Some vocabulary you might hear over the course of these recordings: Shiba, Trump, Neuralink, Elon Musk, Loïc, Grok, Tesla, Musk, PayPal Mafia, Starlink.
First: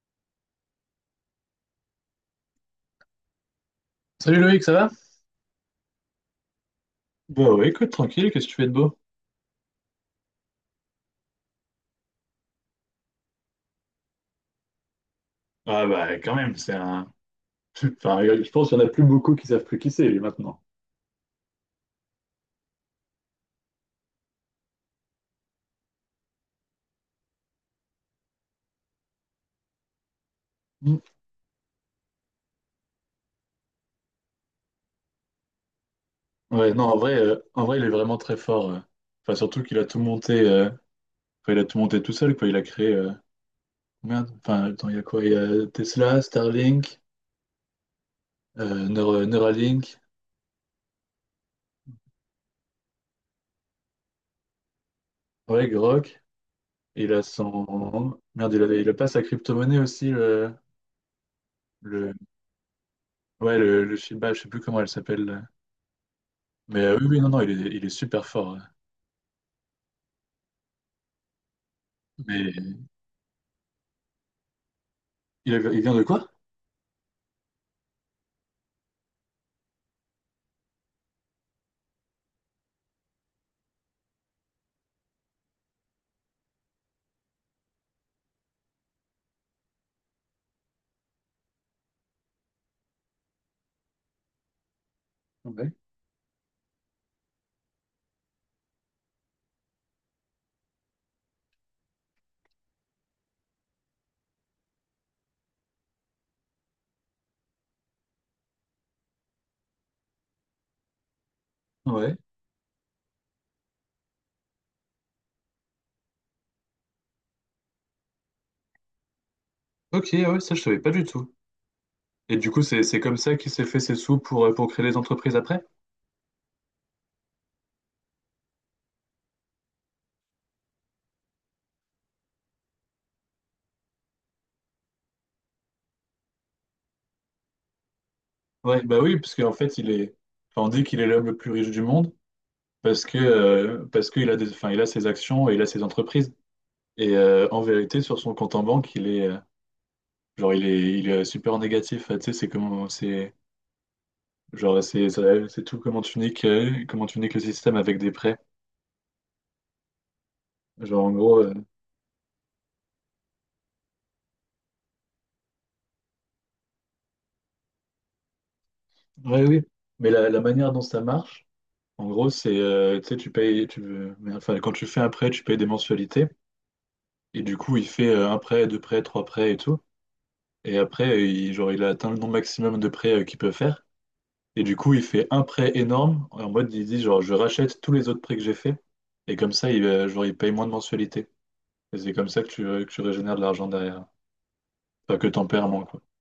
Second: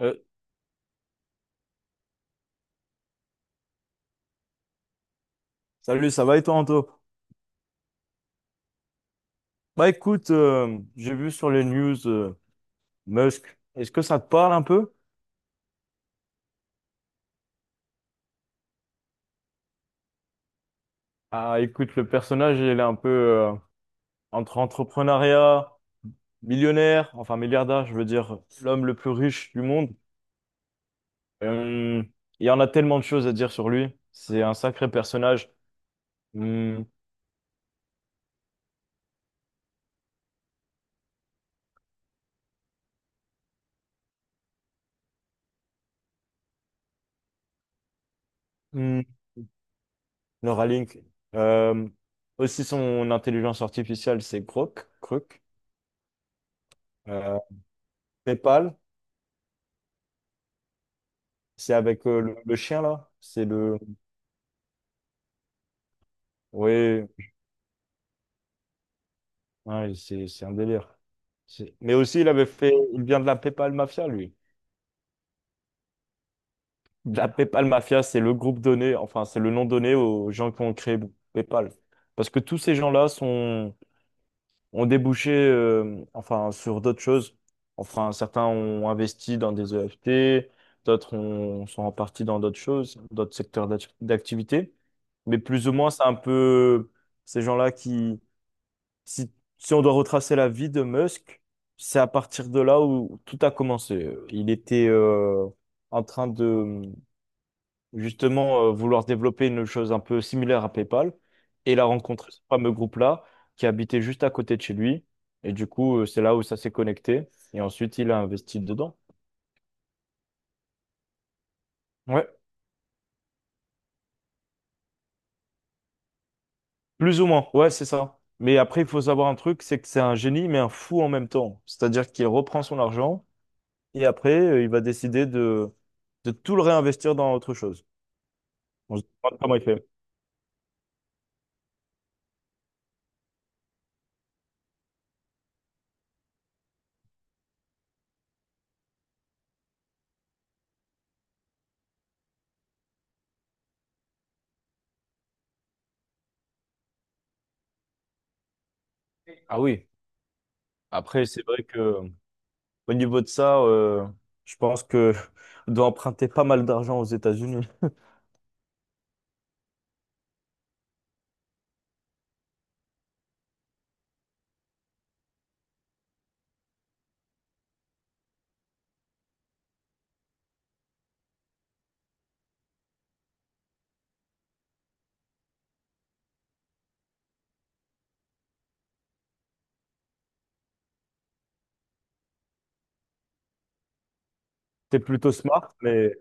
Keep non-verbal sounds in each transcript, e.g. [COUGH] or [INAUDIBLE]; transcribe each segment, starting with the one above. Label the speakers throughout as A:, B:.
A: Euh,
B: Salut Loïc, ça va?
A: Salut, ça va et toi, Anto?
B: Bah ouais, écoute, tranquille, qu'est-ce que tu fais de beau?
A: Bah écoute, j'ai vu sur les news Musk. Est-ce que ça te parle un peu?
B: Ah bah quand même, c'est un... [LAUGHS] Enfin, je pense qu'il n'y en a plus beaucoup qui savent plus qui c'est, lui, maintenant.
A: Ah écoute, le personnage, il est un peu entre entrepreneuriat, millionnaire, enfin milliardaire, je veux dire, l'homme le plus riche du monde.
B: Mm.
A: Euh, il y en a tellement de choses à dire sur lui. C'est un sacré personnage.
B: Ouais, non,
A: Hum,
B: en vrai, il est vraiment très fort. Enfin, surtout qu'il a tout monté, enfin, il a tout monté tout seul, quoi. Il a créé... Merde, enfin, attends, il y a quoi? Il y a Tesla, Starlink,
A: hum,
B: Neuralink,
A: Laura Link. Euh, aussi son intelligence artificielle, c'est Grok, Croc.
B: ouais, Grok. Il a
A: Euh,
B: son... Merde,
A: PayPal,
B: il a pas sa crypto-monnaie aussi,
A: c'est avec
B: le...
A: le chien là. C'est
B: Ouais,
A: le
B: le Shiba, je sais plus comment elle s'appelle là. Mais oui,
A: oui,
B: oui, non, non, il est super fort.
A: ouais, c'est un délire. Mais aussi,
B: Mais...
A: il vient de la PayPal Mafia, lui.
B: Il vient de quoi?
A: De La PayPal Mafia, c'est le groupe donné, enfin, c'est le nom donné aux gens qui ont créé PayPal. Parce que tous ces gens-là sont, ont débouché, enfin, sur d'autres choses. Enfin, certains ont investi dans des EFT, sont en partie dans d'autres choses, d'autres d'activité. Mais plus
B: Ouais.
A: ou moins, c'est un peu ces gens-là. Si, si on doit retracer la vie de Musk, c'est à partir de là où tout a commencé. Il était en train de justement vouloir développer une chose un peu similaire à PayPal et il a
B: Ouais.
A: rencontré ce fameux groupe-là qui habitait juste à côté de chez lui. Et du coup, c'est là où ça s'est connecté et ensuite il a investi dedans.
B: Ok, ouais, ça je savais pas du tout.
A: Ouais,
B: Et du coup, c'est comme ça qu'il s'est fait ses sous pour créer des entreprises après?
A: plus ou moins. Ouais, c'est ça. Mais après, il faut savoir un truc, c'est que c'est un génie, mais un fou en même temps. C'est-à-dire qu'il reprend son argent. Et après, il va décider de tout le réinvestir dans autre chose.
B: Ouais,
A: On
B: bah
A: se
B: oui, parce
A: demande
B: qu'en
A: comment il
B: fait,
A: fait.
B: il est. Enfin, on dit qu'il est l'homme le plus riche du monde parce que parce qu'il a des... enfin, il a ses actions et il a ses entreprises. Et en vérité, sur son compte en banque, il est genre il est super négatif. Ah, tu sais, c'est comment c'est, genre c'est c'est tout comment tu niques le système avec des prêts.
A: Ah oui.
B: Genre en
A: Après,
B: gros,
A: c'est vrai que au niveau de ça, je pense que [LAUGHS] on doit emprunter pas mal d'argent aux États-Unis.
B: ouais, oui. Mais la manière dont ça marche. En gros, c'est, tu sais, tu payes, tu veux, mais enfin, quand tu fais un prêt, tu payes des mensualités. Et du coup, il fait un prêt, deux prêts, trois prêts et tout. Et après, genre, il a atteint le nombre maximum de prêts qu'il peut faire. Et du coup, il fait un prêt énorme. En mode, il dit, genre, je rachète tous les autres prêts que j'ai faits. Et comme ça, genre, il paye moins de mensualités. Et c'est comme ça que que tu régénères de l'argent derrière.
A: C'est
B: Enfin, que
A: plutôt
B: t'en perds
A: smart,
B: moins, quoi.
A: mais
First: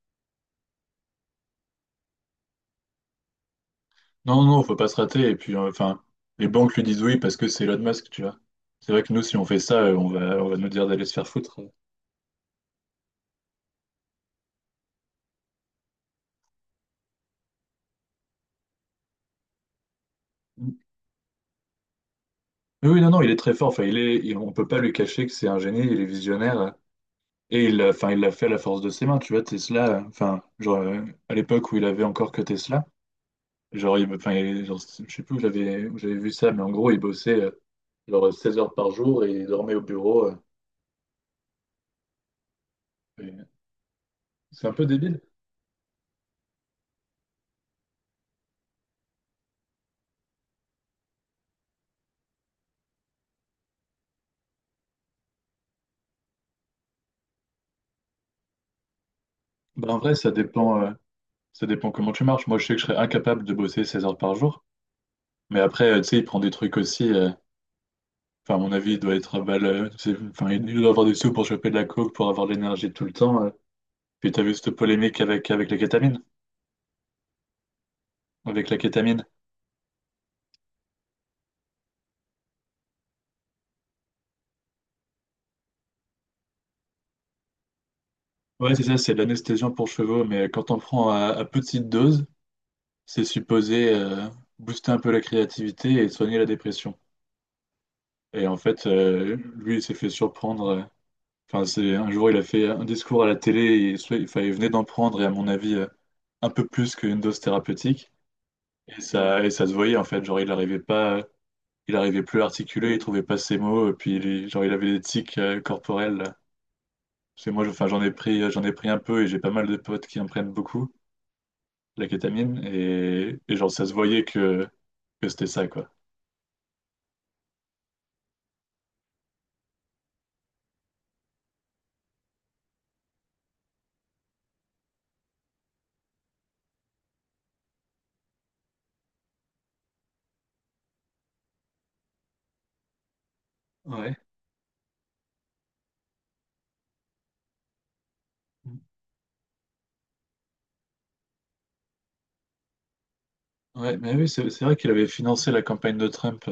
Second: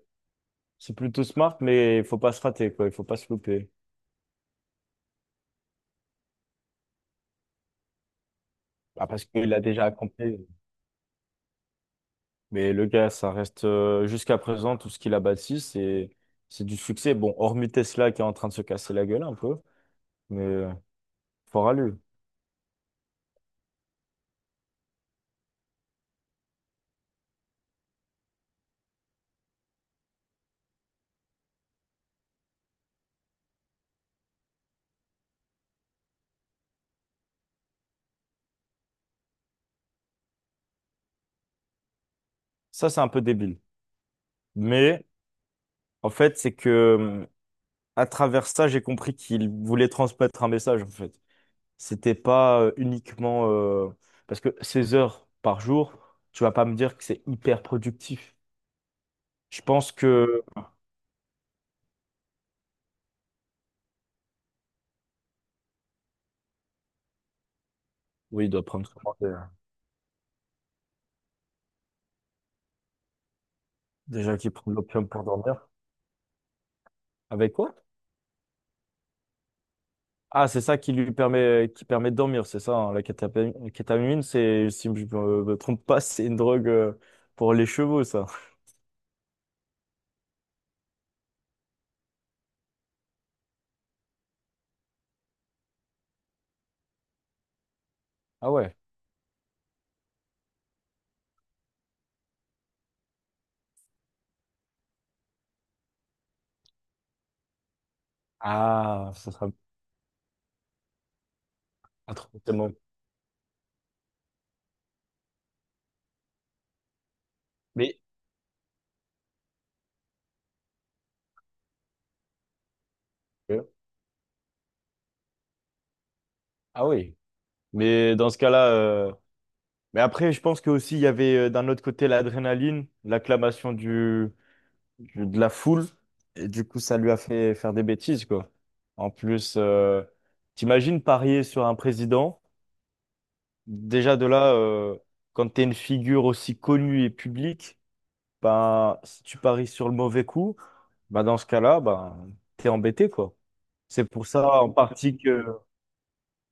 A: c'est plutôt smart, mais il faut pas se rater, quoi. Il faut pas se louper.
B: Non, non, non, faut pas se rater. Et puis, enfin, les banques lui disent oui parce que c'est Elon Musk, tu vois. C'est vrai
A: Ah,
B: que nous,
A: parce
B: si on
A: qu'il
B: fait
A: a
B: ça,
A: déjà accompli.
B: on va nous dire d'aller se faire foutre.
A: Mais le gars, ça reste jusqu'à présent tout ce qu'il a bâti, c'est du succès. Bon, hormis Tesla qui est en train de se casser la gueule un peu, mais fort à lui.
B: Oui, oui, non, non, il est très fort. Enfin, on peut pas lui cacher que c'est un génie, il est visionnaire. Et enfin, il l'a fait à la force de ses mains. Tu vois, Tesla, enfin, genre, à l'époque où il avait encore que Tesla, enfin, genre, je sais plus où j'avais vu ça, mais en gros, il bossait genre 16 heures par jour et il dormait au bureau.
A: Ça, c'est un peu
B: Et-
A: débile.
B: c'est un peu
A: Mais
B: débile.
A: en fait, c'est que à travers ça, j'ai compris qu'il voulait transmettre un message, en fait. C'était pas uniquement parce que 16 heures par jour, tu vas pas me dire que c'est hyper productif. Je
B: Ben,
A: pense
B: en vrai,
A: que
B: ça dépend comment tu marches. Moi, je sais que je serais incapable de bosser 16 heures par jour. Mais après, tu sais, il prend des trucs aussi.
A: oui, il
B: Enfin, à
A: doit
B: mon
A: prendre
B: avis, il doit
A: comment
B: être à
A: déjà.
B: balle. Enfin, il doit avoir des sous pour choper de la coke, pour avoir de l'énergie tout le temps. Puis
A: Déjà
B: t'as
A: qu'il
B: vu cette
A: prend de l'opium
B: polémique
A: pour dormir.
B: avec la kétamine?
A: Avec quoi?
B: Avec la kétamine.
A: Ah, c'est ça qui lui permet qui permet de dormir, c'est ça, hein, la kétamine, c'est si je me trompe pas, c'est une drogue pour les chevaux ça.
B: Ouais, c'est ça, c'est de l'anesthésiant pour chevaux, mais quand on prend à petite dose, c'est supposé booster un peu la créativité et soigner la dépression. Et
A: Ah
B: en
A: ouais.
B: fait, lui, il s'est fait surprendre. Enfin, c'est un jour, il a fait un discours à la télé, et, enfin, il venait d'en prendre, et à mon avis, un peu plus qu'une dose thérapeutique.
A: Ah, ça
B: Et
A: sera
B: ça se voyait, en fait. Genre, il n'arrivait pas, il
A: ah,
B: arrivait plus à articuler, il trouvait pas ses mots, et puis, genre, il avait des tics corporels. Parce que moi, enfin,
A: mais
B: j'en ai pris un peu et j'ai pas mal de potes qui en prennent beaucoup, la kétamine. Et
A: euh,
B: genre, ça se voyait que c'était ça, quoi.
A: ah oui. Mais dans ce cas-là, mais après, je pense que aussi il y avait d'un autre côté l'adrénaline, l'acclamation du, de la foule, et du coup ça lui a fait faire des bêtises quoi. En plus, t'imagines parier sur un président?
B: Ouais.
A: Déjà de là, quand t'es une figure aussi connue et publique, ben si tu paries sur le mauvais coup, ben dans ce cas-là, ben t'es embêté quoi.
B: Ouais,
A: C'est
B: mais
A: pour
B: oui, c'est
A: ça
B: c'est
A: en
B: vrai qu'il avait
A: partie que
B: financé la campagne de Trump.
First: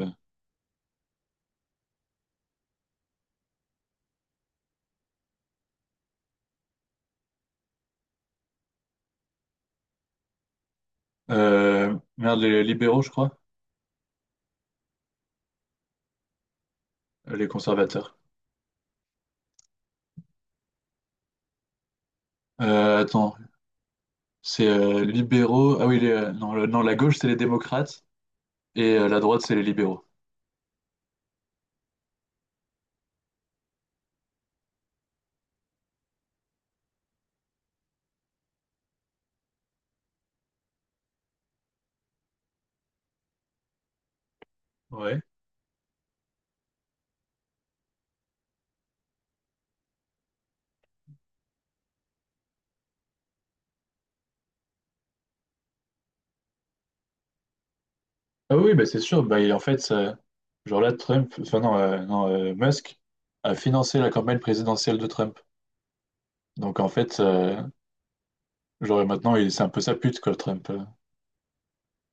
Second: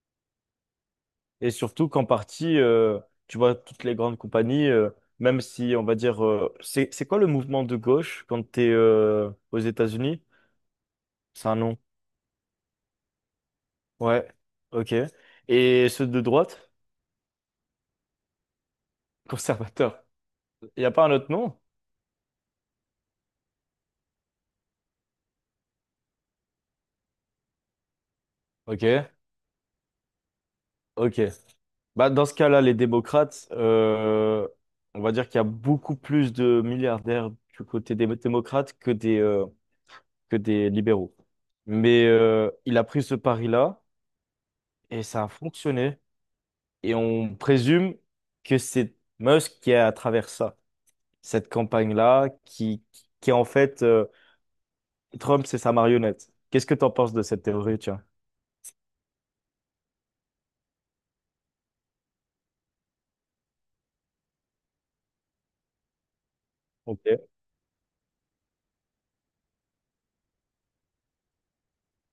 A: et surtout qu'en partie, tu vois, toutes les grandes compagnies, même si on va dire, c'est quoi le mouvement de gauche quand t'es aux États-Unis? C'est un nom.
B: Merde, les libéraux, je crois.
A: Ouais. Ok. Et ceux de droite?
B: Les conservateurs.
A: [LAUGHS] Conservateurs. Il n'y a pas un autre nom?
B: Attends, c'est libéraux. Ah oui, non, non, la gauche, c'est les démocrates et
A: Ok.
B: la droite, c'est les libéraux.
A: Ok. Bah, dans ce cas-là, les démocrates, on va dire qu'il y a beaucoup plus de milliardaires du côté des démocrates que des libéraux. Mais il a pris ce pari-là et
B: Ouais.
A: ça a fonctionné. Et on présume que c'est Musk qui est à travers ça, cette campagne-là, qui est en fait Trump, c'est sa marionnette. Qu'est-ce que tu en penses de cette théorie, tiens?
B: Ah oui, bah c'est sûr. Bah, et en fait, genre là, Trump, enfin non, non, Musk a financé la campagne présidentielle de Trump. Donc en fait,
A: Ok.
B: genre maintenant, c'est un peu sa pute, quoi, Trump.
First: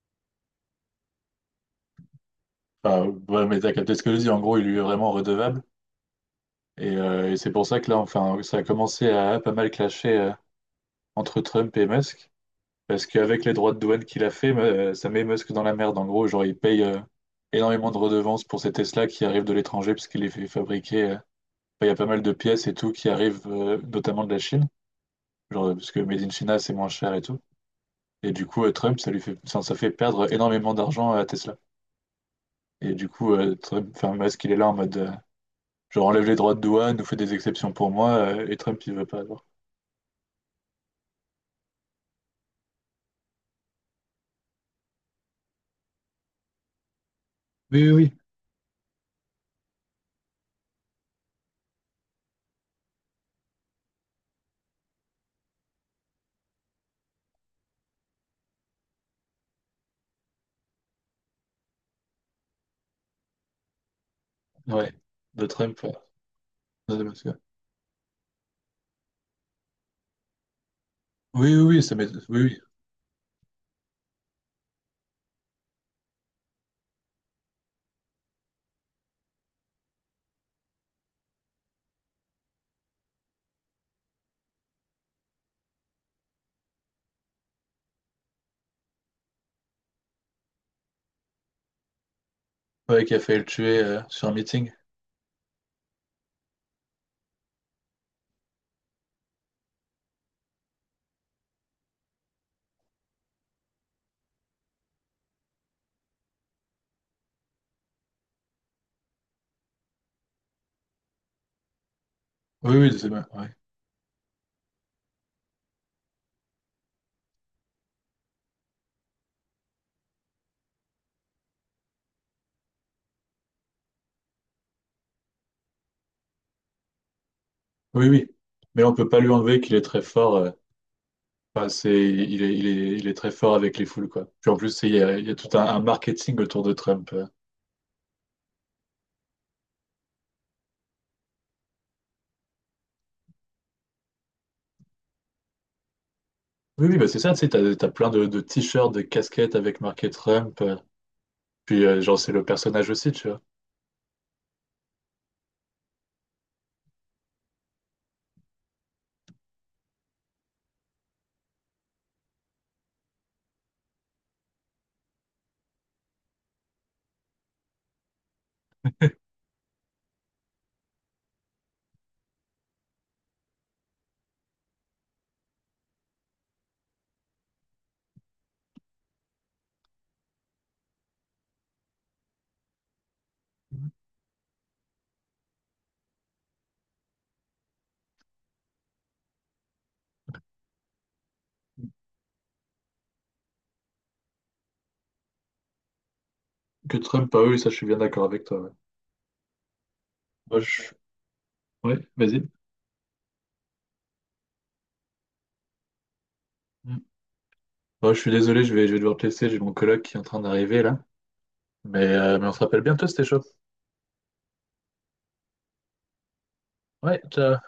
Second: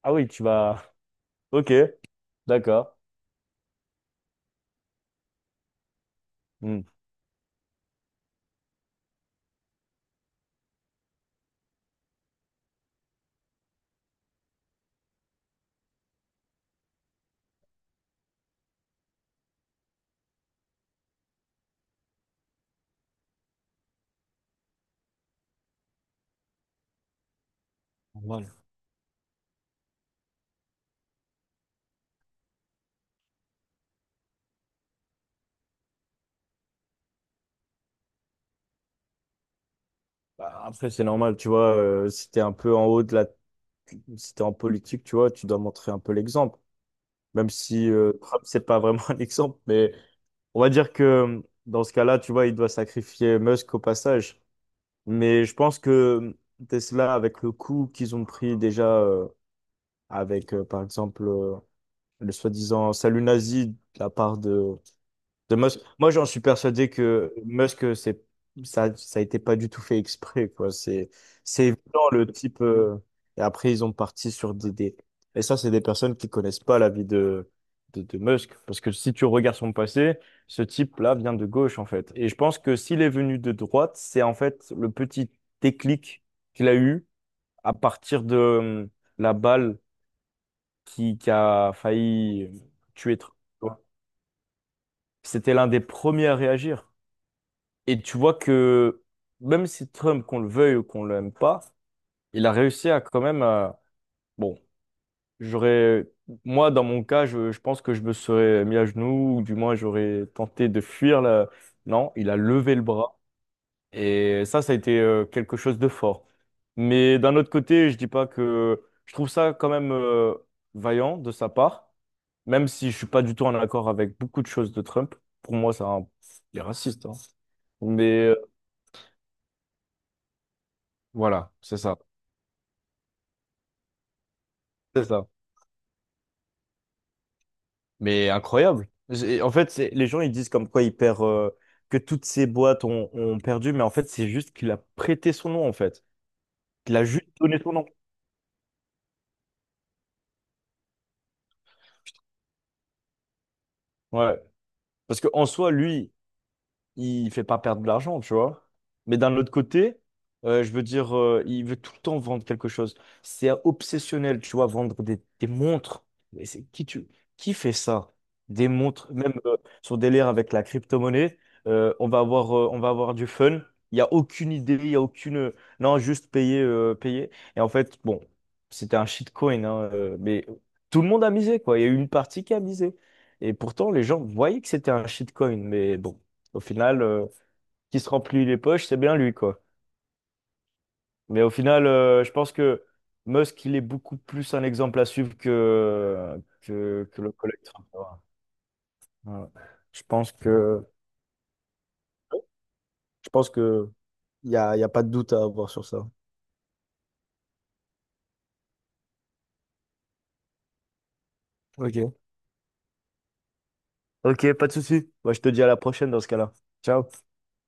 A: Ah oui, tu vas. [LAUGHS] Ok, d'accord.
B: Enfin, ouais, mais t'as capté ce que je dis, en gros, il lui est vraiment redevable.
A: Hmm.
B: Et c'est pour ça que là, enfin, ça a commencé à pas mal clasher entre Trump et Musk. Parce qu'avec les droits de douane qu'il a fait, ça met Musk dans la merde. En gros, genre, il paye énormément de redevances pour ces Tesla qui arrivent de l'étranger, parce qu'il les fait fabriquer. Enfin, il y a pas mal de pièces et tout qui arrivent notamment de la Chine. Genre, parce que Made in China, c'est moins cher et tout. Et du
A: Normal.
B: coup, Trump, ça lui fait, enfin, ça fait perdre énormément d'argent à Tesla. Et du coup, Trump, enfin, Musk, il est là en mode, genre, enlève les droits de douane, nous fait des exceptions pour moi, et Trump, il veut pas avoir.
A: Bah, après, c'est normal, tu vois, si t'es un peu en haut de la. Si t'es en politique, tu vois, tu dois montrer un peu l'exemple. Même si
B: Oui, oui,
A: Trump, c'est pas vraiment [LAUGHS] un exemple, mais on va dire que dans ce cas-là, tu vois, il doit sacrifier Musk au passage. Mais je pense que Tesla, avec le coup qu'ils ont pris déjà avec, par exemple, le soi-disant salut nazi de la part
B: oui. Ouais. De
A: de Musk.
B: Trump, ouais.
A: Moi, j'en suis persuadé
B: Non, de Musk, ouais.
A: que Musk, c'est ça, ça a été pas du tout fait exprès, quoi. C'est c'est évident le
B: Oui, oui.
A: type. Et après, ils ont parti sur des, et ça, c'est des personnes qui connaissent pas la vie de Musk, parce que si tu regardes son passé, ce type-là vient de gauche, en fait. Et je pense que s'il est venu de droite, c'est en fait le petit déclic qu'il a eu à partir de la balle qui a failli
B: Ouais, qui
A: tuer.
B: a
A: Trump,
B: failli le
A: tu
B: tuer
A: vois.
B: sur un meeting.
A: C'était l'un des premiers à réagir. Et tu vois que même si Trump, qu'on le veuille ou qu'on l'aime pas, il a réussi à quand même... Bon, j'aurais... Moi, dans mon cas, je pense que je me serais mis à genoux, ou du moins j'aurais tenté de fuir. Non, il a levé
B: Oui,
A: le
B: oui, c'est
A: bras.
B: bien, ouais.
A: Et ça a été quelque chose de fort. Mais d'un autre côté, je dis pas que... Je trouve ça quand même vaillant de sa part, même si je suis pas du tout en accord avec beaucoup de choses de Trump. Pour moi, c'est un... Il est raciste, hein.
B: Oui,
A: Mais
B: oui. Mais on peut pas lui enlever qu'il est très fort.
A: voilà,
B: Enfin,
A: c'est
B: c'est,
A: ça.
B: il est très fort avec les foules, quoi. Puis en plus,
A: C'est
B: il
A: ça.
B: y a tout un marketing autour de Trump.
A: Mais incroyable. En fait, les gens ils disent comme quoi il perd que toutes ces boîtes ont perdu, mais en fait, c'est juste qu'il a prêté son nom en fait.
B: Oui,
A: Il
B: oui,
A: a
B: bah c'est
A: juste
B: ça, tu sais,
A: donné son nom.
B: t'as plein de t-shirts, de casquettes avec marqué Trump. Puis, genre, c'est le personnage aussi, tu vois.
A: Ouais. Parce que en soi, lui, il fait pas perdre de l'argent, tu vois. Mais d'un autre côté, je veux dire, il veut tout le temps vendre quelque chose. C'est obsessionnel, tu vois, vendre des montres. Mais c'est qui tu qui fait ça? Des montres, même son délire avec la crypto-monnaie, on va avoir du fun. Il n'y a aucune idée, il n'y a aucune. Non, juste payer, payer. Et en fait, bon, c'était un shitcoin, hein, mais tout le monde a misé, quoi. Il y a eu une partie qui a misé. Et pourtant, les gens voyaient que c'était un shitcoin, mais bon. Au final, qui se remplit les poches, c'est bien lui, quoi. Mais au final, je pense que Musk, il est beaucoup plus un exemple à suivre que,
B: Que
A: que le
B: Trump, ah oui,
A: collègue
B: ça, je suis
A: Trump.
B: bien
A: Voilà.
B: d'accord avec toi. Ouais,
A: Voilà. Je pense
B: moi, je...
A: que,
B: ouais, vas-y.
A: je pense que y a pas de doute à avoir sur ça.
B: Mm. Moi, je suis désolé, je vais devoir te laisser, j'ai mon coloc qui est en train d'arriver, là.
A: Ok.
B: Mais on se rappelle bientôt, c'était chaud.
A: Ok, pas de souci. Moi, je te dis à la prochaine dans ce cas-là. Ciao.
B: Ouais, ciao.